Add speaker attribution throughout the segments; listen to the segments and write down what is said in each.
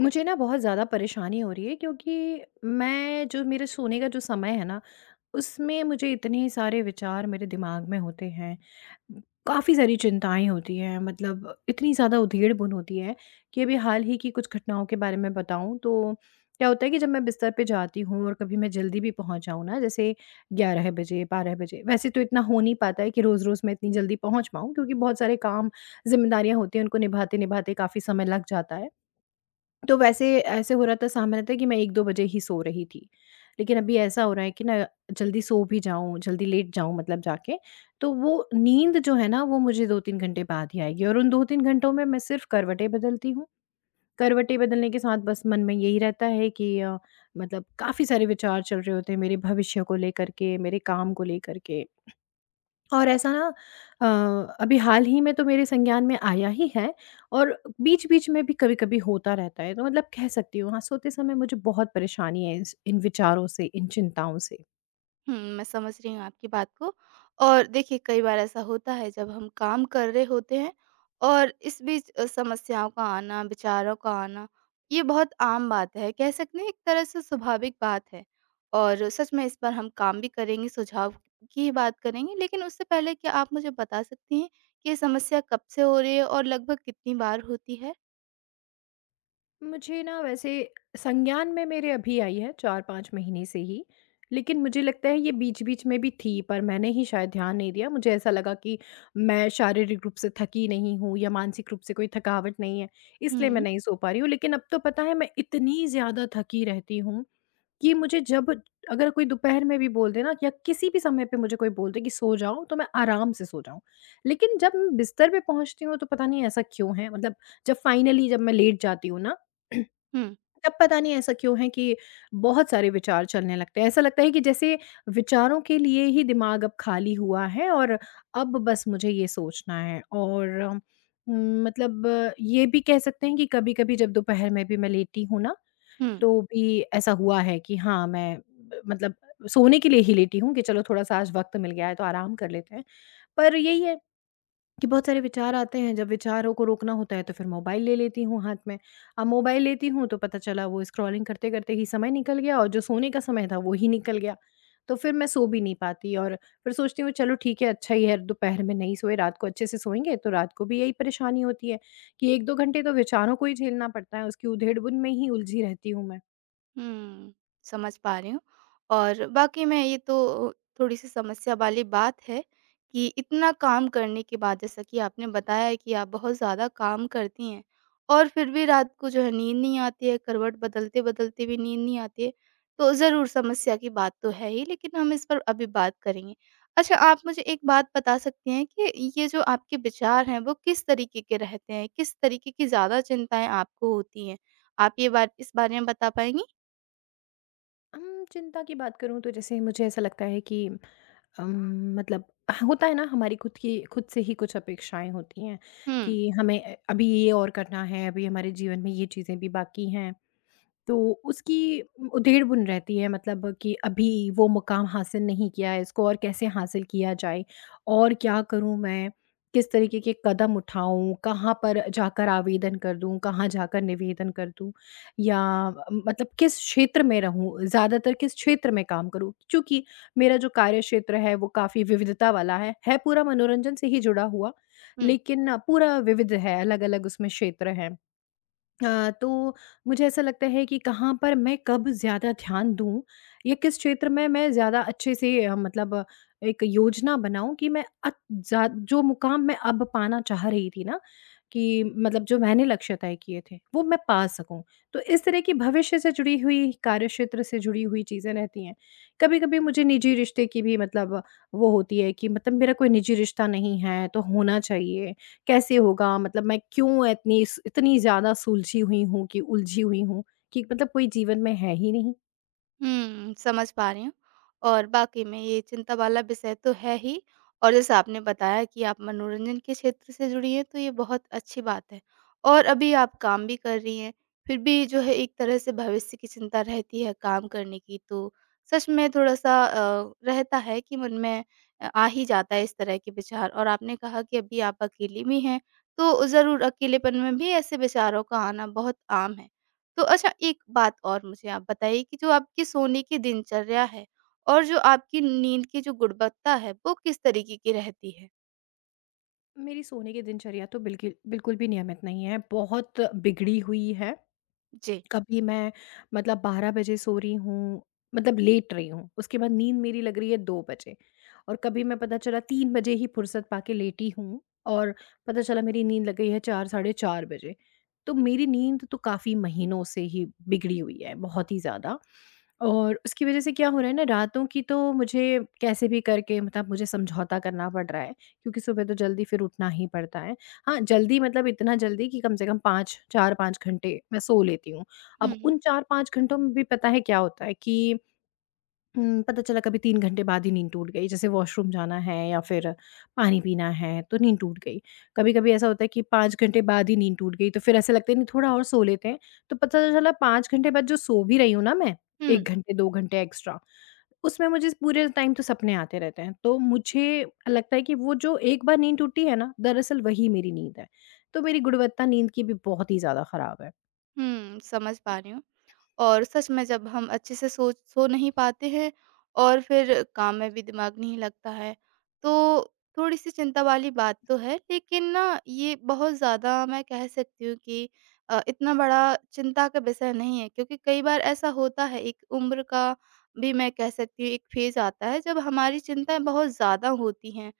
Speaker 1: मुझे ना बहुत ज़्यादा परेशानी हो रही है क्योंकि मैं जो मेरे सोने का जो समय है ना उसमें मुझे इतने सारे विचार मेरे दिमाग में होते हैं। काफ़ी सारी चिंताएं होती हैं मतलब इतनी ज़्यादा उधेड़ बुन होती है कि अभी हाल ही की कुछ घटनाओं के बारे में बताऊं तो क्या होता है कि जब मैं बिस्तर पे जाती हूँ और कभी मैं जल्दी भी पहुंच जाऊँ ना, जैसे 11 बजे 12 बजे, वैसे तो इतना हो नहीं पाता है कि रोज़ रोज़ मैं इतनी जल्दी पहुंच पाऊँ क्योंकि बहुत सारे काम, जिम्मेदारियां होती हैं, उनको निभाते निभाते काफ़ी समय लग जाता है। तो वैसे ऐसे हो रहा था, सामान्यतः था कि मैं 1-2 बजे ही सो रही थी। लेकिन अभी ऐसा हो रहा है कि ना जल्दी सो भी जाऊँ, जल्दी लेट जाऊँ मतलब जाके, तो वो नींद जो है ना वो मुझे 2-3 घंटे बाद ही आएगी और उन 2-3 घंटों में मैं सिर्फ़ करवटें बदलती हूँ। करवटें बदलने के साथ बस मन में यही रहता है कि मतलब काफ़ी सारे विचार चल रहे होते हैं मेरे भविष्य को लेकर के, मेरे काम को लेकर के। और ऐसा ना, अ, अभी हाल ही में तो मेरे संज्ञान में आया ही है और बीच-बीच में भी कभी-कभी होता रहता है। तो मतलब कह सकती हूँ हाँ, सोते समय मुझे बहुत परेशानी है इस इन विचारों से, इन चिंताओं से।
Speaker 2: मैं समझ रही हूँ आपकी बात को। और देखिए कई बार ऐसा होता है जब हम काम कर रहे होते हैं और इस बीच समस्याओं का आना, विचारों का आना, ये बहुत आम बात है। कह सकते हैं एक तरह से स्वाभाविक बात है और सच में इस पर हम काम भी करेंगे, सुझाव की ही बात करेंगे। लेकिन उससे पहले क्या आप मुझे बता सकती हैं कि ये समस्या कब से हो रही है और लगभग कितनी बार होती है?
Speaker 1: मुझे ना वैसे संज्ञान में मेरे अभी आई है 4-5 महीने से ही, लेकिन मुझे लगता है ये बीच-बीच में भी थी पर मैंने ही शायद ध्यान नहीं दिया। मुझे ऐसा लगा कि मैं शारीरिक रूप से थकी नहीं हूँ या मानसिक रूप से कोई थकावट नहीं है, इसलिए मैं
Speaker 2: हुँ,
Speaker 1: नहीं सो पा रही हूँ। लेकिन अब तो पता है मैं इतनी ज़्यादा थकी रहती हूँ कि मुझे जब, अगर कोई दोपहर में भी बोल दे ना या किसी भी समय पे मुझे कोई बोल दे कि सो जाओ, तो मैं आराम से सो जाऊँ। लेकिन जब मैं बिस्तर पे पहुँचती हूँ तो पता नहीं ऐसा क्यों है? मतलब जब फाइनली जब मैं लेट जाती हूँ ना, तब
Speaker 2: हुँ,
Speaker 1: पता नहीं ऐसा क्यों है कि बहुत सारे विचार चलने लगते हैं। ऐसा लगता है कि जैसे विचारों के लिए ही दिमाग अब खाली हुआ है और अब बस मुझे ये सोचना है। और मतलब ये भी कह सकते हैं कि कभी-कभी जब दोपहर में भी मैं लेटी हूँ ना
Speaker 2: हुँ।
Speaker 1: तो भी ऐसा हुआ है कि हाँ, मैं ब मतलब सोने के लिए ही लेटी हूँ कि चलो थोड़ा-सा आज वक़्त मिल गया है तो आराम कर लेते हैं। पर यही है कि बहुत सारे विचार आते हैं, जब विचारों को रोकना होता है तो फिर मोबाइल ले लेती हूँ हाथ में। अब मोबाइल लेती हूँ तो पता चला वो स्क्रॉलिंग करते-करते ही समय निकल गया और जो सोने का समय था वो ही निकल गया। तो फिर मैं सो भी नहीं पाती और फिर सोचती हूँ चलो ठीक है, अच्छा ही है दोपहर में नहीं सोए, रात को अच्छे से सोएँगे, तो रात को भी यही परेशानी होती है कि 1-2 घंटे तो विचारों को ही झेलना पड़ता है, उसकी उधेड़-बुन में ही उलझी रहती हूँ मैं।
Speaker 2: हुँ, समझ पा रही हूँ और वाक़ई में ये तो थोड़ी-सी समस्या वाली बात है कि इतना काम करने के बाद जैसा कि आपने बताया है कि आप बहुत ज़्यादा काम करती हैं और फिर भी रात को जो है नींद नहीं आती है, करवट बदलते-बदलते भी नींद नहीं आती है, तो ज़रूर समस्या की बात तो है ही, लेकिन हम इस पर अभी बात करेंगे। अच्छा, आप मुझे एक बात बता सकती हैं कि ये जो आपके विचार हैं, वो किस तरीके के रहते हैं? किस तरीके की ज़्यादा चिंताएँ आपको होती हैं? आप ये बात इस बारे में बता पाएँगी?
Speaker 1: चिंता की बात करूँ तो जैसे मुझे ऐसा लगता है कि, अम, मतलब होता है ना हमारी खुद की खुद से ही कुछ अपेक्षाएँ होती हैं
Speaker 2: हुँ,
Speaker 1: कि हमें, अभी ये और करना है, अभी हमारे जीवन में ये चीज़ें भी बाकी हैं। तो उसकी उधेड़ बुन रहती है मतलब कि अभी वो मुकाम हासिल नहीं किया है, इसको और कैसे हासिल किया जाए? और क्या करूँ मैं? किस तरीके के कदम उठाऊँ? कहाँ पर जाकर आवेदन कर दूँ? कहाँ जाकर निवेदन कर दूँ? या, मतलब किस क्षेत्र में रहूँ? ज़्यादातर किस क्षेत्र में काम करूँ? चूँकि मेरा जो कार्यक्षेत्र है वो काफ़ी विविधता वाला है पूरा मनोरंजन से ही जुड़ा हुआ,
Speaker 2: हुँ,
Speaker 1: लेकिन पूरा विविध है, अलग-अलग उसमें क्षेत्र हैं। तो मुझे ऐसा लगता है कि कहाँ पर मैं कब ज़्यादा ध्यान दूँ या किस क्षेत्र में मैं ज़्यादा अच्छे से, मतलब एक योजना बनाऊँ कि मैं अत जा जो मुकाम मैं अब पाना चाह रही थी ना, कि मतलब जो मैंने लक्ष्य तय किए थे, वो मैं पा सकूँ। तो इस तरह की भविष्य से जुड़ी हुई, कार्य क्षेत्र से जुड़ी हुई चीज़ें रहती हैं। कभी-कभी मुझे निजी रिश्ते की भी मतलब वो होती है कि मतलब मेरा कोई निजी रिश्ता नहीं है, तो होना चाहिए। कैसे होगा? मतलब मैं क्यों इतनी ज़्यादा सुलझी हुई हूँ कि उलझी हुई हूँ कि मतलब कोई जीवन में है ही नहीं।
Speaker 2: हुँ। समझ पा रही हूँ और वाक़ई में ये चिंता वाला विषय तो है ही और जैसा आपने बताया कि आप मनोरंजन के क्षेत्र से जुड़ी हैं, तो ये बहुत अच्छी बात है और अभी आप काम भी कर रही हैं, फिर भी जो है एक तरह से भविष्य की चिंता रहती है काम करने की, तो सच में थोड़ा-सा रहता है कि मन में आ ही जाता है इस तरह के विचार और आपने कहा कि अभी आप अकेली भी हैं, तो ज़रूर अकेलेपन में भी ऐसे विचारों का आना बहुत आम है। तो अच्छा एक बात और मुझे आप बताइए कि जो आपकी सोने की दिनचर्या है और जो आपकी नींद की जो गुणवत्ता है वो किस तरीके की रहती है?
Speaker 1: मेरी सोने की दिनचर्या तो बिल्कि बिल्कुल भी नियमित नहीं है, बहुत बिगड़ी हुई है।
Speaker 2: जी।
Speaker 1: कभी मैं, मतलब 12 बजे सो रही हूँ, मतलब लेट रही हूँ, उसके बाद नींद मेरी लग रही है 2 बजे और कभी मैं पता चला 3 बजे ही फुर्सत पाके लेटी हूँ और पता चला मेरी नींद लग गई है 4, साढ़े 4 बजे। तो मेरी नींद तो काफ़ी महीनों से ही बिगड़ी हुई है, बहुत ही ज़्यादा, और उसकी वज़ह से क्या हो रहा है ना, रातों की तो मुझे कैसे भी करके मतलब मुझे समझौता करना पड़ रहा है क्योंकि सुबह तो जल्दी फिर उठना ही पड़ता है। हाँ, जल्दी मतलब इतना जल्दी कि कम से कम 5 4-5 घंटे मैं सो लेती हूँ। अब
Speaker 2: हुँ,
Speaker 1: उन 4-5 घंटों में भी पता है क्या होता है कि, पता चला कभी 3 घंटे बाद ही नींद टूट गई, जैसे वॉशरूम जाना है या फिर पानी पीना है, तो नींद टूट गई। कभी-कभी ऐसा होता है कि 5 घंटे बाद ही नींद टूट गई, तो फिर ऐसा लगता है नहीं थोड़ा और सो लेते हैं, तो पता चला 5 घंटे बाद जो सो भी रही हूँ ना मैं, 1
Speaker 2: हुँ,
Speaker 1: घंटे, 2 घंटे एक्स्ट्रा, उसमें मुझे पूरे टाइम तो सपने आते रहते हैं। तो मुझे लगता है कि वो जो एक बार नींद टूटी है ना, दरअसल वही मेरी नींद है। तो मेरी गुणवत्ता नींद की भी बहुत ही ज़्यादा खराब है।
Speaker 2: हुँ। समझ पा रही हूँ। और सच में जब हम अच्छे से सोच सो नहीं पाते हैं और फिर काम में भी दिमाग नहीं लगता है। तो थोड़ी-सी चिंता वाली बात तो है, लेकिन ना ये बहुत ज़्यादा मैं कह सकती हूँ कि इतना बड़ा चिंता का विषय नहीं है क्योंकि कई बार ऐसा होता है एक उम्र का भी मैं कह सकती हूँ एक फ़ेज़ आता है जब हमारी चिंताएँ बहुत ज़्यादा होती हैं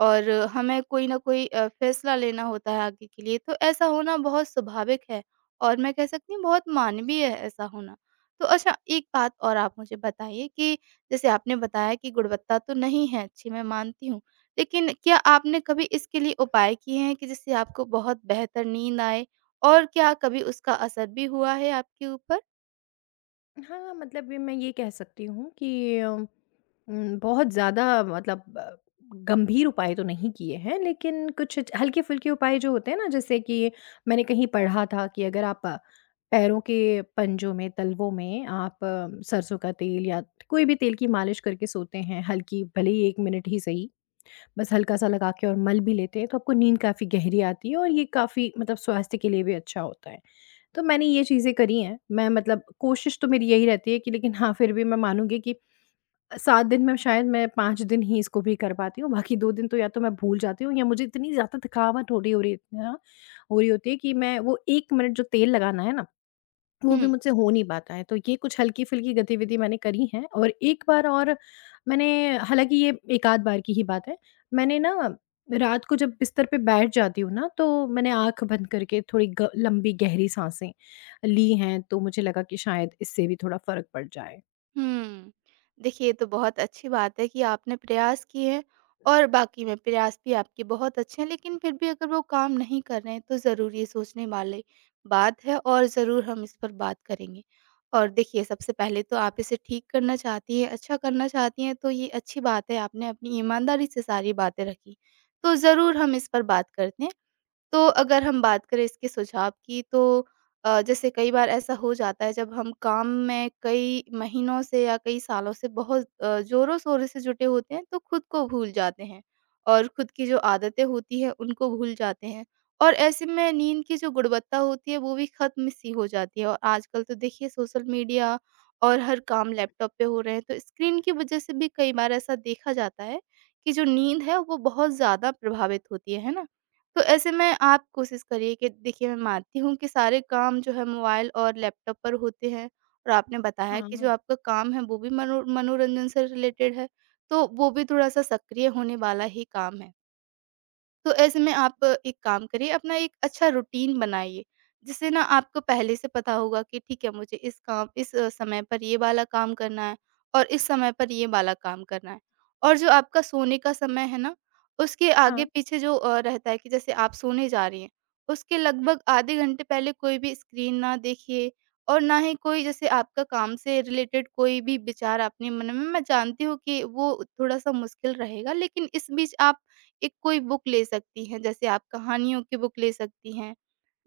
Speaker 2: और हमें कोई न कोई फ़ैसला लेना होता है आगे के लिए। तो ऐसा होना बहुत स्वाभाविक है। और मैं कह सकती हूँ बहुत मानवीय है ऐसा होना। तो अच्छा एक बात और आप मुझे बताइए कि जैसे आपने बताया कि गुणवत्ता तो नहीं है अच्छी, मैं मानती हूँ। लेकिन क्या आपने कभी इसके लिए उपाय किए हैं कि जिससे आपको बहुत बेहतर नींद आए? और क्या कभी उसका असर भी हुआ है आपके ऊपर?
Speaker 1: हाँ, मतलब ये मैं ये कह सकती हूँ कि बहुत ज़्यादा मतलब गंभीर उपाय तो नहीं किए हैं, लेकिन कुछ च हल्के-फुल्के उपाय जो होते हैं ना, जैसे कि मैंने कहीं पढ़ा था कि अगर आप पैरों के पंजों में, तलवों में आप सरसों का तेल या कोई भी तेल की मालिश करके सोते हैं, हल्की भले ही 1 मिनट ही सही, बस हल्का-सा लगा के और मल भी लेते हैं, तो आपको नींद काफ़ी गहरी आती है और ये काफ़ी, मतलब स्वास्थ्य के लिए भी अच्छा होता है। तो मैंने ये चीज़ें करी हैं। मैं मतलब कोशिश तो मेरी यही रहती है कि, लेकिन हाँ, फिर भी मैं मानूँगी कि 7 दिन में शायद मैं 5 दिन ही इसको भी कर पाती हूँ। बाकी 2 दिन तो या तो मैं भूल जाती हूँ या मुझे इतनी ज़्यादा थकावट हो रही है ना, हो रही होती है कि मैं वो 1 मिनट जो तेल लगाना है ना वो भी
Speaker 2: हुँ।
Speaker 1: मुझसे हो नहीं पाता है, तो ये कुछ हल्की-फुल्की गतिविधि मैंने करी हैं। और एक बार और मैंने, हालाँकि ये एक-आध बार की ही बात है, मैंने ना रात को जब बिस्तर पे बैठ जाती हूँ ना, तो मैंने आँख बंद करके थोड़ी ग लंबी गहरी साँसें ली हैं, तो मुझे लगा कि शायद इससे भी थोड़ा फ़र्क पड़ जाए।
Speaker 2: हुँ। देखिए, ये तो बहुत अच्छी बात है कि आपने प्रयास किए हैं और बाकी में प्रयास भी आपके बहुत अच्छे हैं, लेकिन फिर भी अगर वो काम नहीं कर रहे हैं, तो ज़रूर ये सोचने वाली बात है और ज़रूर हम इस पर बात करेंगे। और देखिए, सबसे पहले तो आप इसे ठीक करना चाहती हैं, अच्छा करना चाहती हैं, तो ये अच्छी बात है, आपने अपनी ईमानदारी से सारी बातें रखी। तो ज़रूर हम इस पर बात करते हैं। तो अगर हम बात करें इसके सुझाव की, तो जैसे कई बार ऐसा हो जाता है जब हम काम में कई महीनों से या कई सालों से बहुत जोरों शोरों से जुटे होते हैं, तो खुद को भूल जाते हैं और खुद की जो आदतें होती हैं उनको भूल जाते हैं और ऐसे में नींद की जो गुणवत्ता होती है वो भी खत्म सी हो जाती है। और आजकल तो देखिए सोशल मीडिया और हर काम लैपटॉप पे हो रहे हैं, तो स्क्रीन की वजह से भी कई बार ऐसा देखा जाता है कि जो नींद है वो बहुत ज़्यादा प्रभावित होती है ना? तो ऐसे में आप कोशिश करिए कि देखिए मैं मानती हूँ कि सारे काम जो है मोबाइल और लैपटॉप पर होते हैं और आपने बताया कि
Speaker 1: हाँ,
Speaker 2: जो आपका काम है वो भी मनोरंजन से रिलेटेड है, तो वो भी थोड़ा-सा सक्रिय होने वाला ही काम है। तो ऐसे में आप एक काम करिए, अपना एक अच्छा रूटीन बनाइए, जिससे ना आपको पहले से पता होगा कि ठीक है, मुझे इस समय पर ये वाला काम करना है और इस समय पर ये वाला काम करना है। और जो आपका सोने का समय है ना, उसके
Speaker 1: हाँ।
Speaker 2: आगे-पीछे जो रहता है कि जैसे आप सोने जा रही हैं, उसके लगभग आधे घंटे पहले कोई भी स्क्रीन ना देखिए और ना ही कोई जैसे आपका काम से रिलेटेड कोई भी विचार अपने मन में, मैं जानती हूँ कि वो थोड़ा-सा मुश्किल रहेगा, लेकिन इस बीच आप एक कोई बुक ले सकती हैं, जैसे आप कहानियों की बुक ले सकती हैं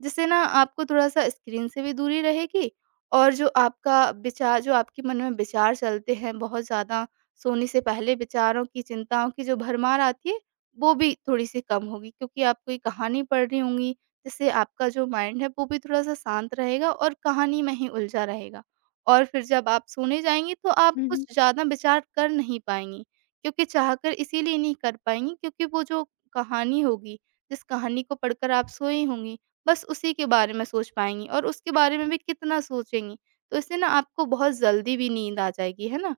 Speaker 2: जिससे ना आपको थोड़ा-सा स्क्रीन से भी दूरी रहेगी और जो आपका विचार, जो आपके मन में विचार चलते हैं बहुत ज़्यादा, सोने से पहले विचारों की, चिंताओं की जो भरमार आती है, वो भी थोड़ी-सी कम होगी क्योंकि आप कोई कहानी पढ़ रही होंगी, जिससे आपका जो माइंड है वो भी थोड़ा-सा शांत रहेगा और कहानी में ही उलझा रहेगा। और फिर जब आप सोने जाएँगी तो आप
Speaker 1: हुँ,
Speaker 2: कुछ
Speaker 1: हुँ।
Speaker 2: ज़्यादा विचार कर नहीं पाएँगी क्योंकि चाहकर इसीलिए नहीं कर पाएँगी क्योंकि वो जो कहानी होगी, जिस कहानी को पढ़कर आप सोई होंगी बस उसी के बारे में सोच पाएँगी और उसके बारे में भी कितना सोचेंगी। तो इससे ना आपको बहुत जल्दी भी नींद आ जाएगी, है ना?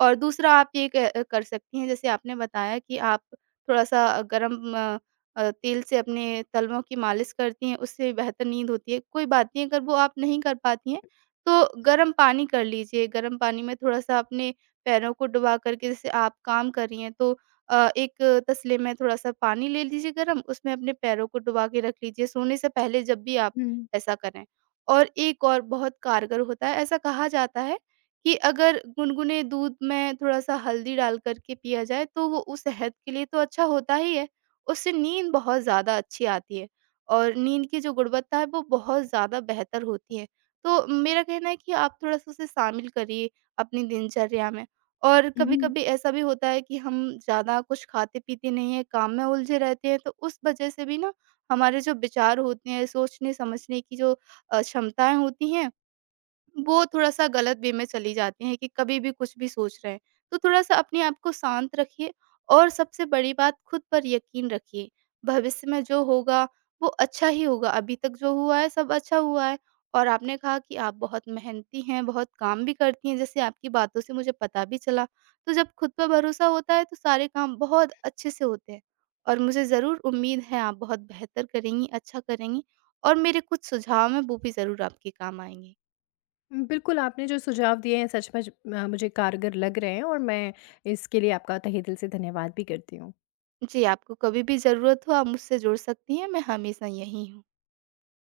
Speaker 2: और दूसरा आप ये क कर सकती हैं, जैसे आपने बताया कि आप थोड़ा-सा गरम तेल से अपने तलवों की मालिश करती हैं, उससे बेहतर नींद होती है। कोई बात नहीं अगर वो आप नहीं कर पाती हैं, तो गरम पानी कर लीजिए। गरम पानी में थोड़ा-सा अपने पैरों को डुबा कर के जैसे आप काम कर रही हैं, तो एक तसले में थोड़ा-सा पानी ले लीजिए गरम, उसमें अपने पैरों को डुबा के रख लीजिए सोने से पहले जब भी आप
Speaker 1: हुँ,
Speaker 2: ऐसा करें। और एक और बहुत कारगर होता है, ऐसा कहा जाता है कि अगर गुनगुने दूध में थोड़ा-सा हल्दी डाल कर के पिया जाए, तो वो उस सेहत के लिए तो अच्छा होता ही है, उससे नींद बहुत ज़्यादा अच्छी आती है और नींद की जो गुणवत्ता है, वो बहुत ज़्यादा बेहतर होती है। तो मेरा कहना है कि आप थोड़ा-सा उसे शामिल करिए अपनी दिनचर्या में। और
Speaker 1: हुँ, हुँ।
Speaker 2: कभी-कभी ऐसा भी होता है कि हम ज़्यादा कुछ खाते-पीते नहीं हैं, काम में उलझे रहते हैं, तो उस वजह से भी ना हमारे जो विचार होते हैं, सोचने-समझने की जो क्षमताएँ होती हैं वो थोड़ा-सा गलत वे में चली जाती हैं कि कभी भी कुछ भी सोच रहे हैं। तो थोड़ा-सा अपने आप को शांत रखिए और सबसे बड़ी बात खुद पर यकीन रखिए। भविष्य में जो होगा वो अच्छा ही होगा, अभी तक जो हुआ है सब अच्छा हुआ है। और आपने कहा कि आप बहुत मेहनती हैं, बहुत काम भी करती हैं, जैसे आपकी बातों से मुझे पता भी चला। तो जब खुद पर भरोसा होता है तो सारे काम बहुत अच्छे से होते हैं। और मुझे ज़रूर उम्मीद है आप बहुत बेहतर करेंगी, अच्छा करेंगी और मेरे कुछ सुझाव हैं वो भी ज़रूर आपके काम आएँगे।
Speaker 1: बिल्कुल, आपने जो सुझाव दिए हैं सचमुच मुझे कारगर लग रहे हैं और मैं इसके लिए आपका तहे दिल से धन्यवाद भी करती हूँ।
Speaker 2: जी, आपको कभी भी ज़रूरत हो आप मुझसे जुड़ सकती हैं, मैं हमेशा यहीं हूँ।